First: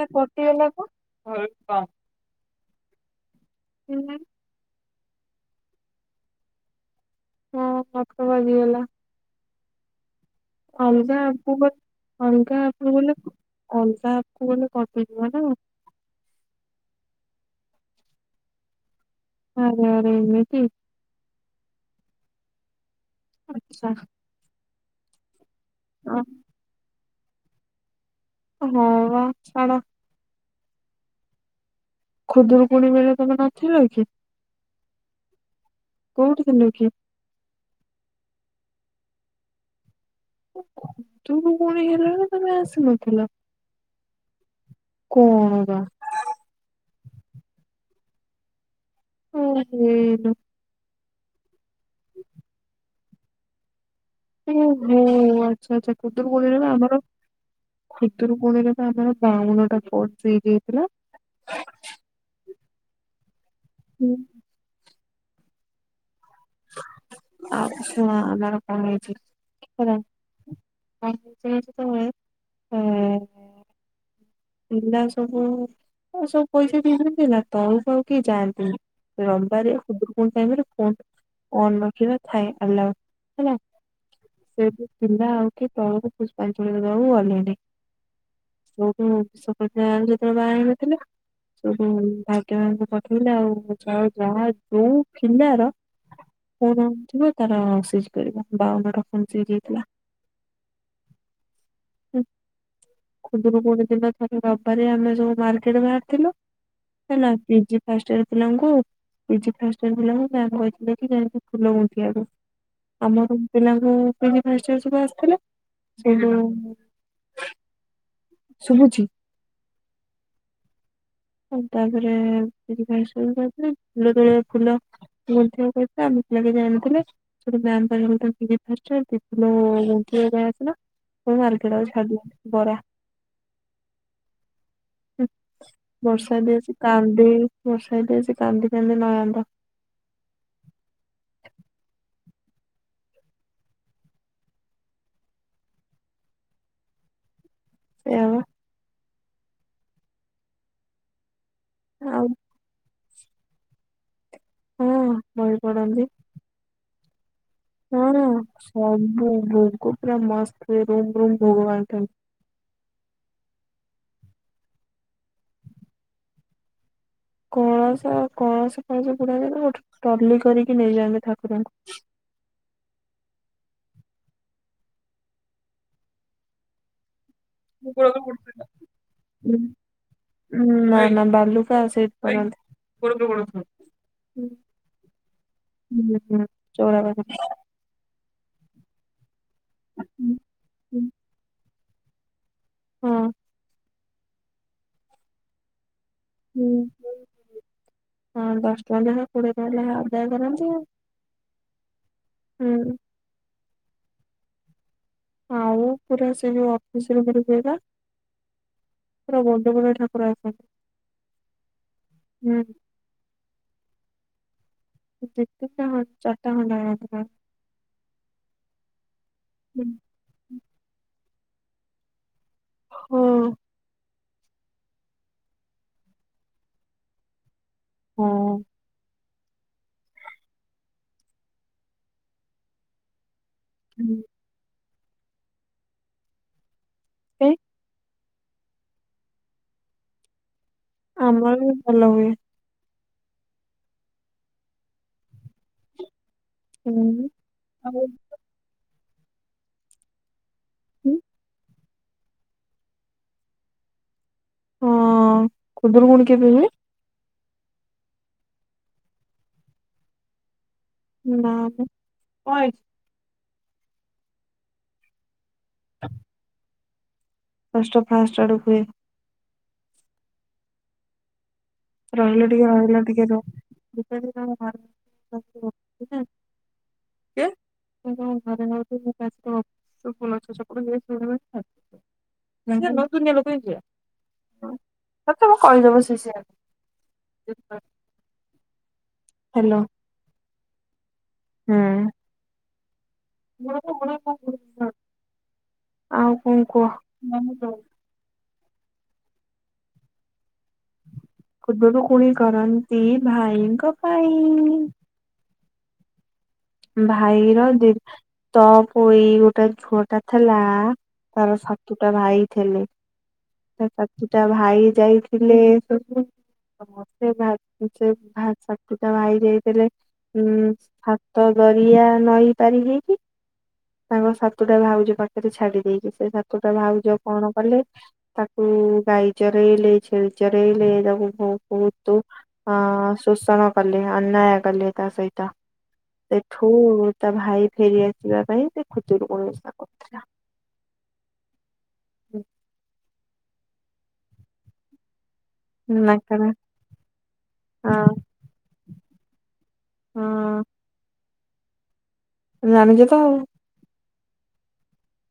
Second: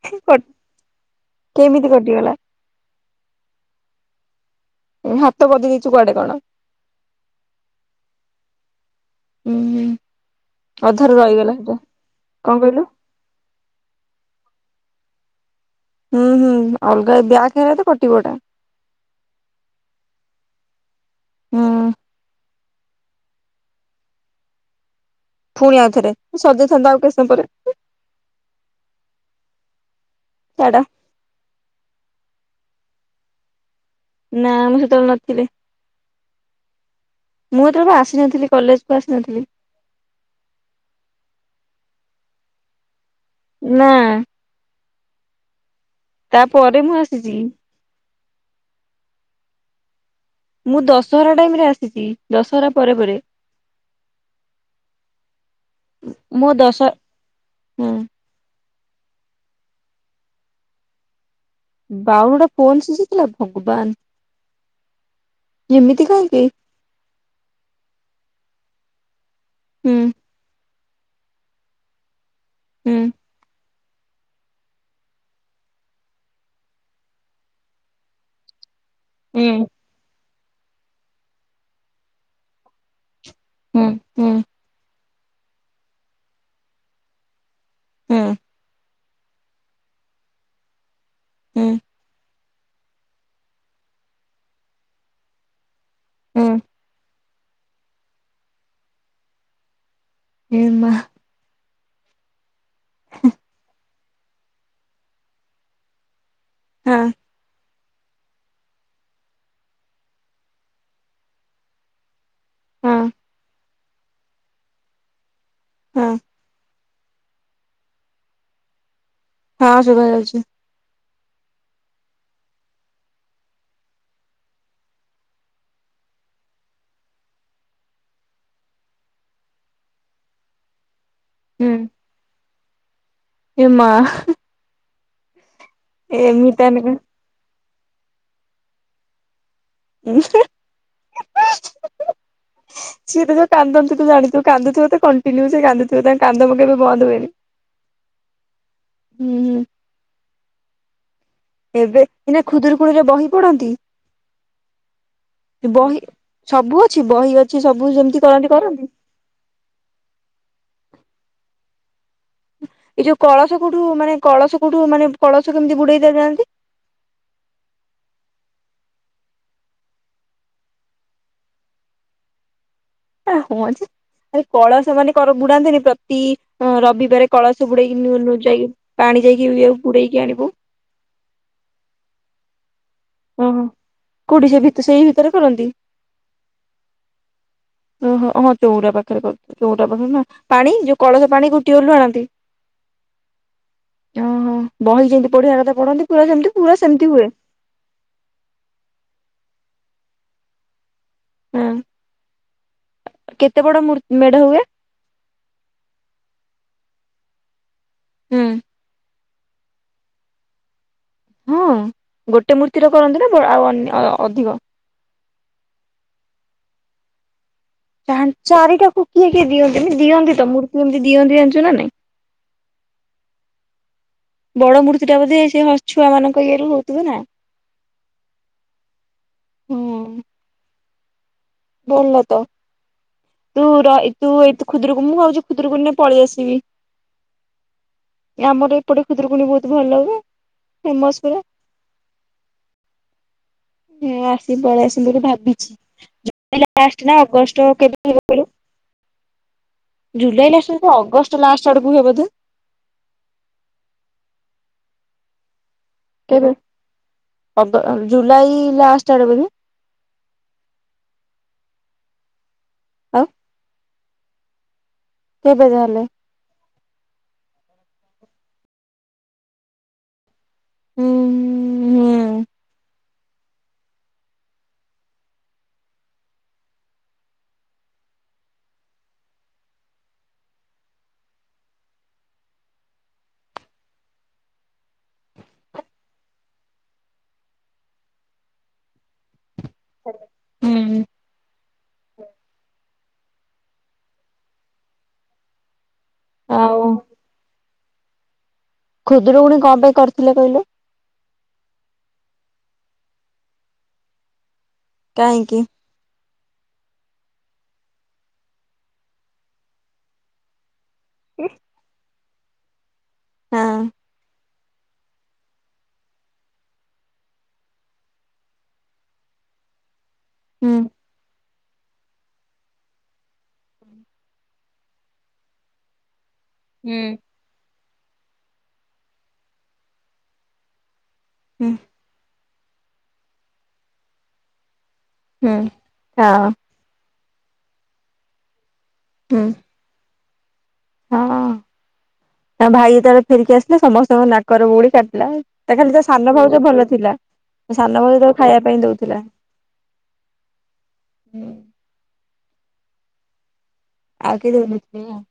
ସେ କୋଟି ହେଲାପା। କେମିତି କଟିଗଲା ହୁ। ହାତ କଟି ଦେଇଛୁ କୁଆଡେ କଣ ହଁ ନଖ ବାଜିଗଲା। ହୁଁ। ଅଧାରୁ ଅଲଗା ଆପ ରହିଗଲା କୁ ସେଟା ଗଲେ କଣ ଅଲଗା କହିଲୁ ଆପ କୁ ଗଲେ ଅଲଗା ଆପ କୁ ଗଲେ କଟୁଚି। ଛୁଆଟା। ହୁଁ ହୁଁ ଅଲଗା ବ୍ୟାକ ହେଲେ ତ କଟିିବ ଏଟା। ଆରେ ଆରେ ଏମିତି। ହଁ। ଆଚ୍ଛା। ପୁଣି ଆଉଥରେ ସରିଯାଇଥାନ୍ତା ଆଉ କିଛି ସମୟ ପରେ ହଁ ବା ଛାଡ଼ ଛାଡ। ଖୁଦୁରୁକୁୁଣି ବେଳେ ତମେ ନଥିଲ କି? ନା ମୁଁ ସେତେବେଳେ ନଥିଲି କୋଉଠି ଥିଲ କି? ମୁଁ ହେତେବେଳେ ବା ଆସିନଥିଲି। କଲେଜକୁ ଆସିନଥିଲି। ଖୁଦୁରୁକୁଣି ହେଲାଣି ତମେ ଆସିନଥିଲ? ନା କଣ ବା ତାପରେ ମୁଁ ଆସିଛି। ଓ ହେଇଲୋ। ମୁଁ ଦଶହରା ଟାଇମରେ ଆସିଛି ଦଶହରା ପରେ ପରେ ଓହୋ ଆଚ୍ଛା ଆଚ୍ଛା ମୋ ଖୁଦୁରୁକୁଣି ଦଶ ଆମର ହୁଁ ଖୁଦୁରୁକୁଣିରେ ଆମର ବାଉନ ଟା ଫ ଫ୍ରି ଦେଇଥିଲା। ବାଉନା ଟା ପୋନ ଶିଜ ହେଇଥିଲା ଭଗବାନ ଏମିତି କାହିଁ ଆଛୁ ଆମର କଣ ହେଇଛି ହୁଁ କର ପାଞ୍ଚ ବର୍ଷ ତଳେ ହୁଁ ଆ ପିଲା ସବୁ ଆ ସବୁ ପଇସା ପି ଦିଅନ୍ତି ନା ତଳୁକୁ ଆଉ କେହି ଯାଆନ୍ତିନି। ହୁଁ ରବିବାରିଆ ଖୁଦୁରୁକୁଣି ଟାଇମ୍ ରେ ଫୋନ ଅନ ରଖିବା ଥାଏ ଆଲାଉ। ହେଲା ହୁଁ ହୁଁ ସେ ପିଲା ଆଉ କିଏ ତଳକୁ ପୁଷ୍ପାଞ୍ଜଳି ଦେବାକୁ ଗଲେନି। ହୁଁ। ହୁଁ ବିଶ୍ୱକନ୍ୟା ଯେତେବେଳେ ବାହା ହେଇନଥିଲେ ହୁଁ ସବୁ ଭାଗ୍ୟବାନଙ୍କ ପିଲା ଯାହା ଯୋଉ ଖିଲାର ହୁଁ କଣ ହୋଇଥିବ ତାର ପିଜି କରିବ। ବାଉନଟା ଫୋନ୍ ସିଜ୍ ହେଇଥିଲା। ଏ ମା ହୁଁ ଖୁଦୁରୁକୁଣି ଦିନ ଯୋଉ ରବିବାରିଆ ଆମେ ସବୁ ମାର୍କେଟ ବାହାରିଥିଲୁ ହଁ ହେଲା ପିଜି ଫାଷ୍ଟୟର ପିଲାଙ୍କୁ ପିଜି ଫାଷ୍ଟୟର ପିଲାଙ୍କୁ ମ୍ୟାମ୍ କହିଥିଲେ କି ଯାଇଙ୍କି ଫୁଲ ଗୁନ୍ତିବାକୁ ହଁ ଆମର ପିଲାଙ୍କୁ ପିଜି ଫାଷ୍ଟୟର ସବୁ ଆସିଥିଲେ। ହଁ ସେ ଯୋଉ ଶୁଭୁଛି? ହଁ ଶୁଭା ଯାଉଛି। ଆଉ ତା ପରେ ଖିରି ଖାଈ ଶୋଇପଡିଥିଲି ଫୁଲ ତୋଳା ଫୁଲ ଗୁନ୍ତିବାକୁ କହିଥିଲେ ଆମ ପିଲା କେହି ଯାଇନଥିଲେ ସେଠୁ ମ୍ୟାମ୍ କହିଲେ ହୋଉ ତାଙ୍କୁ ଦିଅ ଫାଷ୍ଟ ପି ଫୁଲ କିଏ କିଏ ଯାଇଥିଲ ହୋଉ ହୁଁ ମାର୍କେଟ ଆଉଛି ଖାଇଦବୁ ବରା ଏ ମା ବର୍ଷା ଏମିତି ଦେଇଛି ଏନକା କାନ୍ଦି ବର୍ଷା ଦେଇଛି କାନ୍ଦି କାନ୍ଦି ନୟାନ୍ତ। ହଁ ହା। ସିଏ ତ ଯୋଉ କାନ୍ଦନ୍ତି ତୁ ଜାଣିଥିବୁ କାନ୍ଦୁଥିବେ ତ କଣ୍ଟିନ୍ୟୁ ସେ କାନ୍ଦୁଥିବେ ତାଙ୍କ କାନ୍ଦ ମୁଁ କେବେ ବନ୍ଦ ହୁଏନି। ସେୟାବା। ହୁଁ ହୁଁ ଏବେ ଆଉ ଇନା ଖୁଦରୁକୁଣିରେ ବହି ପଢ଼ନ୍ତି? ହଁ ବହି ପଢ଼ନ୍ତି। କିଛି ବହି ଅ ହୁଁ ସବୁ ଭୋଗ ପୁରା ମସ୍ତ ହୁଏ ରୁମ ରୁମ ଭୋଗ ବାଟନ୍ତି। ଏଇ ଯୋଉ କଳସ କୋଉଠୁ ମାନେ କଳସ କୋଉଠୁ ମାନେ କଳସ କେମିତି ବୁଡେଇତେ ଯାଆନ୍ତି। କଳସ କଳସ ଫଳସ ବୁଡ଼ାଯାଏନା ଗୋଟେ ଟଲି କରିକି ନେଇଯାଆନ୍ତି ଠାକୁରଙ୍କୁ। ଏ ହଁ ଯେ ଆରେ କଳସ ମାନେ କଣ ବୁଡାନ୍ତିନି ପ୍ରତି ଅ ରବିବାରେ କଳସ ବୁଡେଇକି ନୂ ନୂ ଯାଇକି ପାଣି ଯାଇକି ବୁଡେଇକି ଆଣିବୁ। କେମିତି ଓହୋ [unintelligible] କୋଉଠି ସେ ଭିତ ସେଇ ଭିତରେ କରନ୍ତି। ହୁଁ ଚଉରା ପାଖରେ। ଓହୋ। ହଁ ଚଉରା ପାଖରେ କରୁ ଚଉରା ପାଖରେ ନା ପାଣି ଯୋଉ କଳସ ପାଣି କୋଉଠୁ ଟିଅଲରୁ ଆଣନ୍ତି। ହଁ। ଓହୋ ବହି ଯେମିତି ପଢିବା କଥା ପଢନ୍ତି ପୁରା ସେମିତି ପୁରା ସେମତି ହୁଏ। ହଁ ଦଶଟଙ୍କା ଲେଖା କୋଡ଼ିଏ ଟଙ୍କା ଲେଖାଏଁ ଆଦାୟ କରନ୍ତି। ହଁ। ହୁଁ। କେତେ ବଡ ମୂର୍ ମେଢ ହୁଏ? ଆଉ ପୁରା ସେ ଯୋଉ ଅଫିସରେ ଗୋଟେ ହୁଏପା। ହୁଁ। ପୁରା ବଡ଼ବଡ଼ ଠାକୁର ଏପ ହଁ ଗୋଟେ ମୂର୍ତ୍ତିର କରନ୍ତି ନା ଆଉ ଅନ୍ୟ ଅ-ଅ-ଅ ଅଧିକ? ଦେଖିତେ ଚାରିଟା ଖଣ୍ଡେ [unintelligible] ପା ଚାରିଟାକୁ କିଏ କିଏ ଦିଅନ୍ତି ଏମିତି ଦିଅନ୍ତି ତ ମୂର୍ତ୍ତି ଏମିତି ଦିଅନ୍ତି ଜାଣିଛୁ ନା ନାଇଁ। ହଁ। ବଡ ମୂର୍ତ୍ତି ଟା ବୋଧେ ସେ ହ ଛୁଆ ମାନଙ୍କ ଇଏରୁ ହଉଥିବ ନା। ହଁ। ହୁଁ। ଭଲତ ତୁ ର ଏଇ ତୁ କାଇଁ କୁ ଖୁଦୁରୁକୁ ମୁଁ ଭାବୁଛି ଖୁଦୁରୁକୁଣି ରେ ପଳେଇ ଆସିବି। ସେ ଆମର ଏପଟେ ଖୁଦୁରୁକୁଣୀ ବହୁତ ଭଲ ହୁଏ। ଫେମସ ପୁରା। ଆମର ବି ଭଲ ହୁଏ। ହଁ ଆସିି ପଳେଇ ଆସିବି ବୋଲି ଭାବିଛି। ଲାଷ୍ଟ ନା ହୁଁ। ଅଗଷ୍ଟ କେବେ ଆଉ ହେବ ବୋଲି କହିଲୁ। ଜୁଲାଇ ଲାଷ୍ଟ କୁ ହୁଁ, ଅଗଷ୍ଟ ଲାଷ୍ଟ ଆଡକୁ ହୁଏ ବୋଧେ। ହଁ ଖୁଦୁରୁକୁଣୀ କେବେ ହୁଏ। ଅଗ ଜୁଲାଇ-ଇ-ଇ-ଇ ଲାଷ୍ଟ ଆଡେ ବୋଧେ। ନା ମ। ହ କେବେ ତାହେଲେ? ଷ୍ଟ ଫାଷ୍ଟ ଆଡ଼କୁ ହୁଏ। ହୁଁ ହୁଁ ରହିଲ ଟିକେ ରହିଲ ଟିକେ। [inaudible] କିଏ। [inaudible] [unintelligible] [inaudible] ହ୍ୟାଲୋ ହୁଁ ହୁଁ। [inaudible] ଆଉ କଣ ଆଉ କୁହ? ଖୁଦୁରକୁୁଣି କଣ ପାଇଁ କରିଥିଲେ କହିଲେ? ଖୁଦୁରୁକୁଣି କରନ୍ତି ଭାଇଙ୍କ ପାଇଁ। କାହିଁକି? ଭାଇର ଦି ତଅପୋଇ ଗୋଟେ ଝୁଅ ଟା ଥିଲା ତାର ସାତୁଟା ଭାଇ ଥିଲେ। ହଁ ତା ସାତୁଟା ଭା ଭାଇ ଯାଇଥିଲେ ସବୁ ସମସ୍ତେ [unintelligible] ସାତୁଟା ଭାଇ ଯାଇଥିଲେ ଉଁ ହୁଁ ସାତ ଦରିଆ ନଈ ପାରି ହେଇକି। ତାଙ୍କ ସାତୁ ଟା ଭାଉଜ ପାଖରେ ଛାଡି ଦେଇକି। ସେ ସା ତୋଟା ହୁଁ। ଭାଉଜ କଣ କଲେ ତାକୁ ଗାଈ ଚରେଇଲେ ଛେଳି ଚରେଇଲେ ହୁଁ ବହୁତୁ ଅ ଶୋଷଣ କଲେ ଅନ୍ୟାୟ କଲେ ତା ସହିତ ହୁଁ ହଁ ସେଠୁ ତା ଭାଇ ଫେରିଆସିବା ପାଇଁ ସେ ହୁଁ ଖୁଦୁରୁକୁଣି ଓଷା କରୁଥିଲା। ହଁ ତା ଭାଇ ଯେତେବେଳେ ଫେରିକି ଆସିଲା ସମସ୍ତଙ୍କ ନାକର ବଉଳି କାଟିଲା। ତା ଖାଲି ତା ସାନ ନାକରା ଭାଉଜ ଭଲ ଥିଲା। ତା ସାନ ହଁ ଭାଉଜ ତାକୁ ଖାଇବା ପାଇଁ ଦଉଥିଲା। ହଁ। ହୁଁ। ଜାଣିଚୁ ତ ଆଉ। ଆଗେ। [unintelligible]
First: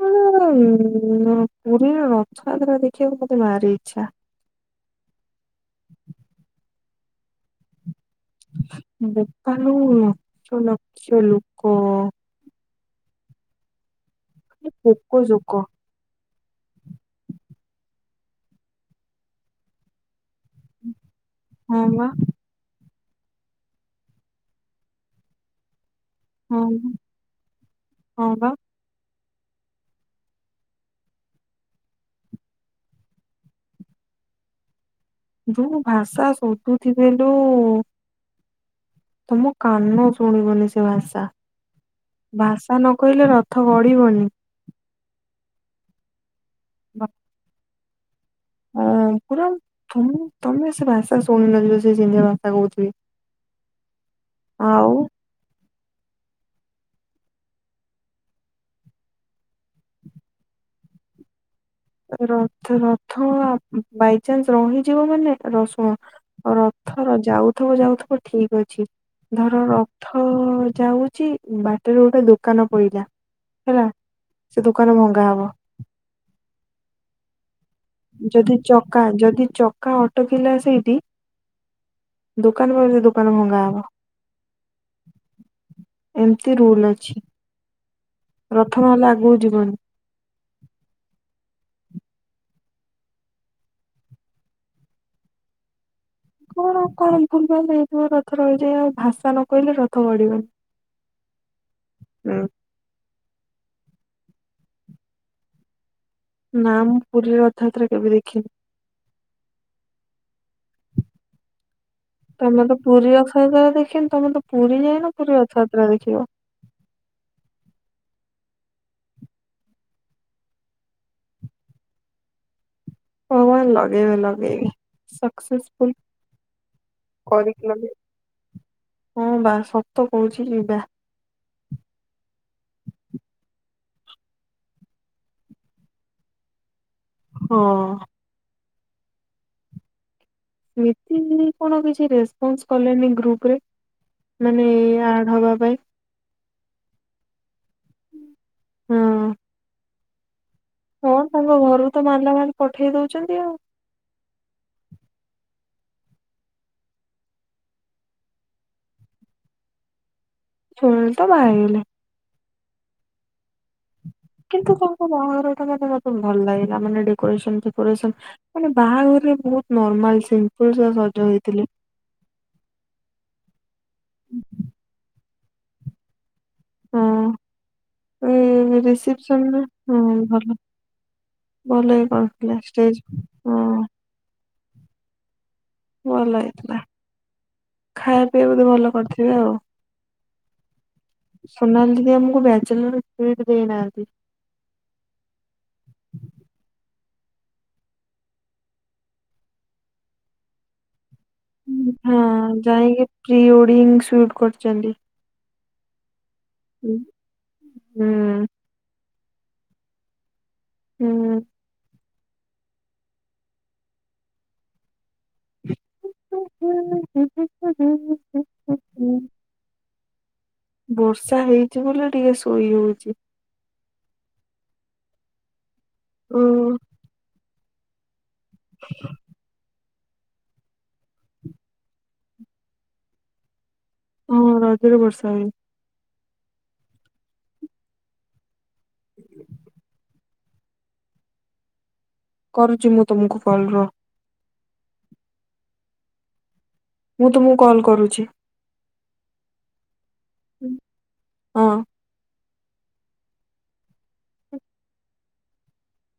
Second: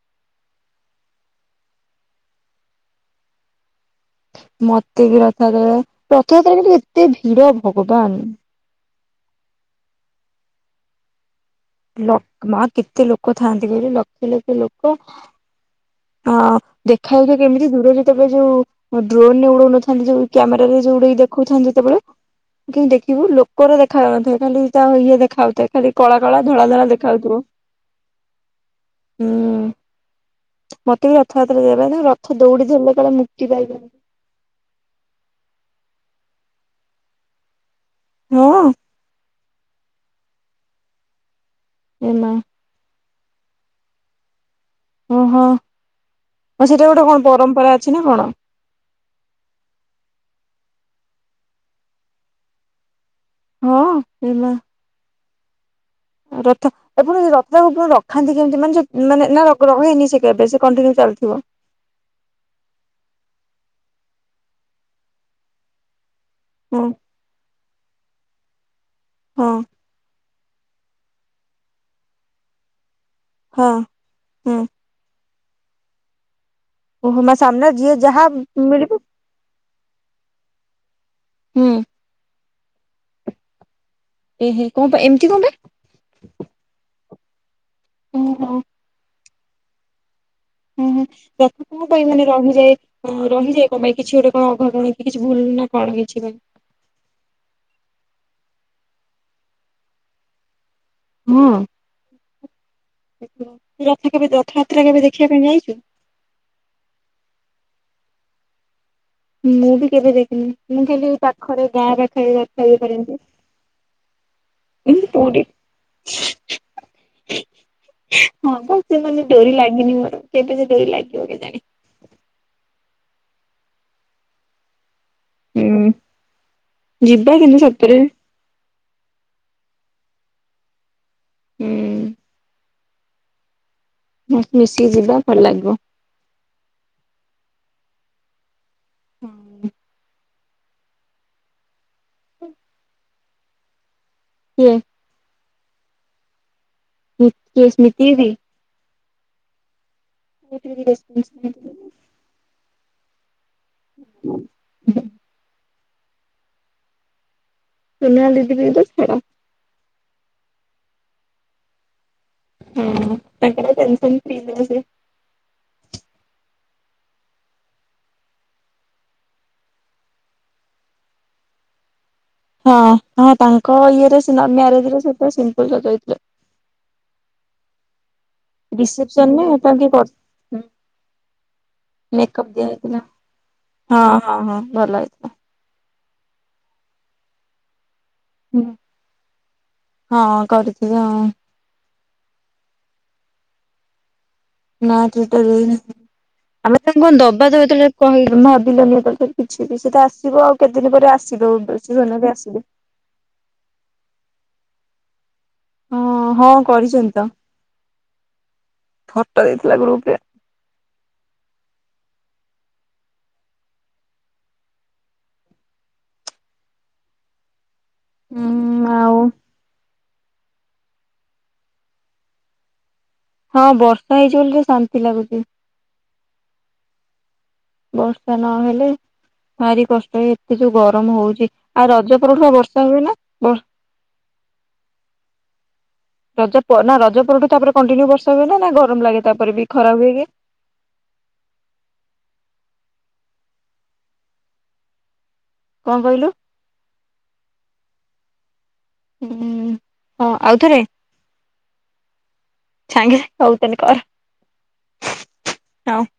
[unintelligible] ପୁରୀର ରଥଯାତ୍ରା ଦେଖିବାକୁ ମତେ ଭାରି ଇଚ୍ଛା। ମତେ ବି ରଥଯାତ୍ରା ରଥଯାତ୍ରା କି ଏତେ ଭିଡ ଭଗବାନ! ବୋପା ଲୋ ଲକ୍ଷ ଲକ୍ଷ ଲୋକ। ଲ ମା କେତେ ଲୋକ ଥାଆନ୍ତି କହିଲୁ ଲକ୍ଷ ଲକ୍ଷ ଖାଲି ଲୋକ ପୋକ ଜୋକ ହଁ ଦେଖାଯାଉଉଥିବା କେମିତି ଦୂର ଯେତେବେଳେ ଯୋଉ ଡ୍ରୋନରେ ଉଡଉନଥାନ୍ତି ଯୋଉ କ୍ୟାମେରାରେ ଯୋଉଟିକି ଦେଖଉଥାନ୍ତି ହଁ ଯେତେବେଳେ ବା କେମିତି ଦେଖ ବୁ ଲୋକ ଗୁରା ଦେଖାଯାଉନଥିବେ। ଖାଲି ତା ଇଏ ଦେଖାଯାଉଥାଏ ଖାଲି କଳା କଳା ଧଳା ହଁ ଧଳା ବା, ଦେଖାଉଥିବ। ହଁ ବା। ହୁଁ। ମତେ ବି ରଥଯାତ୍ରା ଯିବାପାଇଁ, ରଥ ଦୌଡି ଧରିଲେ କୁଆଡେ ମୁକ୍ତି ପାଇବ। ଯୋଉ ଭାଷା ଶୋଧୁଥିବେ ଲୋ। ହଁ। ତମ କାନ ଶୁଣିବନି ସେ ଭାଷା। ଏମା ଭାଷା ନ କହିଲେ ରଥ ଗଢିବନି। ଓହୋ ସେଇଟା ଗୋଟେ କଣ ପରମ୍ପରା ଅଛି ନା କଣ? ଅ ପୁରା ତମେ ତମେ ସେ ଭାଷା ଶୁଣିନଥିବ ସେ ସେତିଆ ଭାଷା କହୁଥିବେ। ହଁ ଏ ମା! ଆଉ ରଥ ଏପୁଣି ରଥ ରଖାନ୍ତି କେମିତି ମାନେ ମାନେ ନା ରହେନି ସେ କେବେ ସେ କଣ୍ଟି ଚାଲିଥିବ ରଥ ରଥ ବାଇଚାନ୍ସ ରହିଯିବ ମାନେ ର ଶୁଣ ହୁଁ ରଥର ଯାଉଥିବ ଯାଉଥିବ ଠିକ ଅଛି। ହଁ ଧର ରଥ ଯାଉଛି ବାଟରେ ଗୋଟେ ଦୋକାନ ପଇଲା ହଁ ହେଲା। ହୁଁ ସେ ଦୋକାନ ଭଙ୍ଗା ହବ। ଓହୋ ମା ସାମ୍ନା ଯିଏ ଯାହା ଯଦି ମିଳିବ ଚକା ଯଦି ଚକା ଅଟକିଲା ସେଇଠି ହୁଁ। ଦୋକାନ ପଇଲେ ସେ ଦୋକାନ ଭଙ୍ଗା ହବ। ଏହେ କଣ ପାଇଁ ଏମିତି କଣ ପାଇଁ ଏମତି ରୁଲ ଅଛି। ଓହୋ ରଥ ନହେଲେ ଆଗକୁ ଯିବନି। ଉଁ ହୁଁ। ରଥ କଣ ପାଇଁ ମାନେ ରହିଯାଏ? ରହିଯାଏ କଣ ପାଇଁ କିଛି ଗୋଟେ କଣ ଅଘଟଣ କିଛି ଭୁଲ ନା କଣ? ପାଇଁ କଣ କଣ ଭୁଲଭାଲ ହେଇଥିବ ରଥ ରହିଯାଇ। ଆଉ ଭାଷା ନ କହିଲେ ରଥ ଗଡିବନି। ହୁଁ। ରଥ କେବେ ରଥଯାତ୍ରା କେବେ ଦେଖିବା ପାଇଁ ଯାଇଚୁ? ନା ମୁଁ ପୁରୀ ରଥଆତ୍ରା କେବେ ଦେଖିନି? ମୁଁ ବି କେବେ ଦେଖିନି? ମୁଁ ଖାଲି ପାଖରେ ଗାଁ ପାଖରେ ତମେ ରଥ ତ ବି ପୁରୀ କରନ୍ତି। ରଥଯାତ୍ରା ଦେଖିନି ତମେ ତ ପୁରୀ ଯାଇନ ହିଁ ପୁରୀ ରଥଯାତ୍ରା ଦେଖିବ। [inaudible] ହଁ, ପା ସେ ମାନେ ଡୋରି ଲାଗିନି ମୋର। କେବେ ସେ ଡୋରି ଲାଗିବ କେ ଜାଣି? ହଁବା ଲଗେଇବେ! ଲଗେଇବେ! ହୁଁ ସକ୍ସେସ୍ଫୁଲ ଯିବା କରି କିନ୍ତୁ କୁଲମ୍ ରେ ସତରେ ହଁ ବା ସତ କହୁଛି, ଯିବା। ହୁଁ। ମିଶିକି ଯିବା, ଭଲ ଲାଗିବ। ହଁ। ହୁଁ। ସ୍ମିତି କଣ କିଛି, ରେସପନ୍ସ କଲେନି ଗ୍ରୁପ ରେ? ମାନେ କିଏ ଏଇ ଆଡ଼ ହବା ପାଇଁ। ହୁ କିଏ ସ୍ମୃତିି ଦିଦି? ହଁ। ହଁ, ତାଙ୍କ ଘରୁ ତ ମାଲା ମାଲ୍ ପଠେଇ ଦଉଛନ୍ତି ଆଉ। [inaudible] ସୋନାଲି ଦିଦିବିକି ତ ଛାଡ଼! ସୋନାଲି ତ ବାହାହେଇ ଗଲେ। ହୁଁ, ତାଙ୍କର ଟେନ୍ କିନ୍ତୁ ତାଙ୍କ ବାହାଘରଟା ମାନେ ମତ୍ ଭଲ ଲାଗିଲା ମାନେ, ଡେକୋରେସନ୍ ଫେକୋରେସନ୍ ମାନେ ବାହାଘରେ ବହୁତ ନର୍ମାଲ ସିମ୍ପଲସା ସ ସଜ ହେଇଥିଲେ। ହ କଉ ସଜ ହେଇଥିଲେ? ହଁ। ଏଇ ରିସେପସନ୍ ନେ ରିସେପସନରେ ତାଙ୍କୁ କିଏ ହଁ କର, ଭଲ ହୁଁ, ଭଲ ହିଁ ମେକଅପ୍ କରିଥିଲା ଷ୍ଟେଜ ଦିଆହେଇଥିଲା। ହଁ ହଁ ହଁ ଭଲ ହେଇଥିଲା। ଭଲହେଇ ଥିଲା। ଖାଇବା ପିଇବା ହୁଁ। ବୋଧେ ଭଲ କରିଥିବେ ଆଉ? ହଁ କରିଥିଲି ହଁ ସୋନାଲି ସେ ଆମକୁ ବ୍ୟାଚଲର ଫିଡ୍ ଦେଇନାହାଁନ୍ତି। ନା ଟ୍ରିଟର [unintelligible] ଆମେ ତାଙ୍କୁ କଣ ଦବା ତ ଏତେବେଳେ ଯାଏ କହିଲୁ। ଭାବିଲୁନି! ଏତେବେଳେ କିଛି ବି ସେ ତ ଆସିବ, ଆଉ କେତେ ଦିନ ପରେ ଆସିବ? ସେ ହଁ, ସୋନା ବି ଆସିବେ ଯାଇଁକି ପ୍ରି ୱେଡିଙ୍ଗ୍ ସୁଟ କରୁଚନ୍ତି। ହଁ, ହଁ, କରିଛନ୍ତି ତ! ହୁଁ। ଫ ଟ ଦେଇଥିଲା ଗ୍ରୁପ୍ ରେ ହୁଁ। [inaudible] ହୁଁ ଆଉ। ବର୍ଷା ହେଇଛି ବୋଲି ଟିକେ ଶୋଇ ହଉଛି। ହଁ, ବର୍ଷା ହେଇଚି ବୋଲି ଶାନ୍ତି ଲାଗୁଛି। ଉ ବର୍ଷା ନହେଲେ, ଭାରି କଷ୍ ଏ ଏତେ ଯୋଉ ଗରମ ହଉଛି, ଆଉ ରଜ ପରଠୁ ଆ ବର୍ଷା ହୁଏ ନା? ହଁ, ରଜରେ ବର୍ଷ ହୁଏ। ରଜ ନା ରଜ ପରଠୁ ତାପରେ କଣ୍ଟିନ୍ୟୁ ବର୍ଷା ହୁଏ ନା ଗରମ ଲାଗେ, ତାପରେ ବି ଖରା ହୁଏ କି? କରୁଛି, ମୁଁ ତମକୁ କଲ୍ ରୁହ। କଣ କହିଲୁ? ମୁଁ ତୁମକୁ କଲ୍ କରୁଛି। ହୁଁ, ହଁ ଆଉଥରେ! ହଁ। ସାଙ୍ଗେ ସଙ୍ଗେ କହୁଛନ୍ତି କର ହଁ।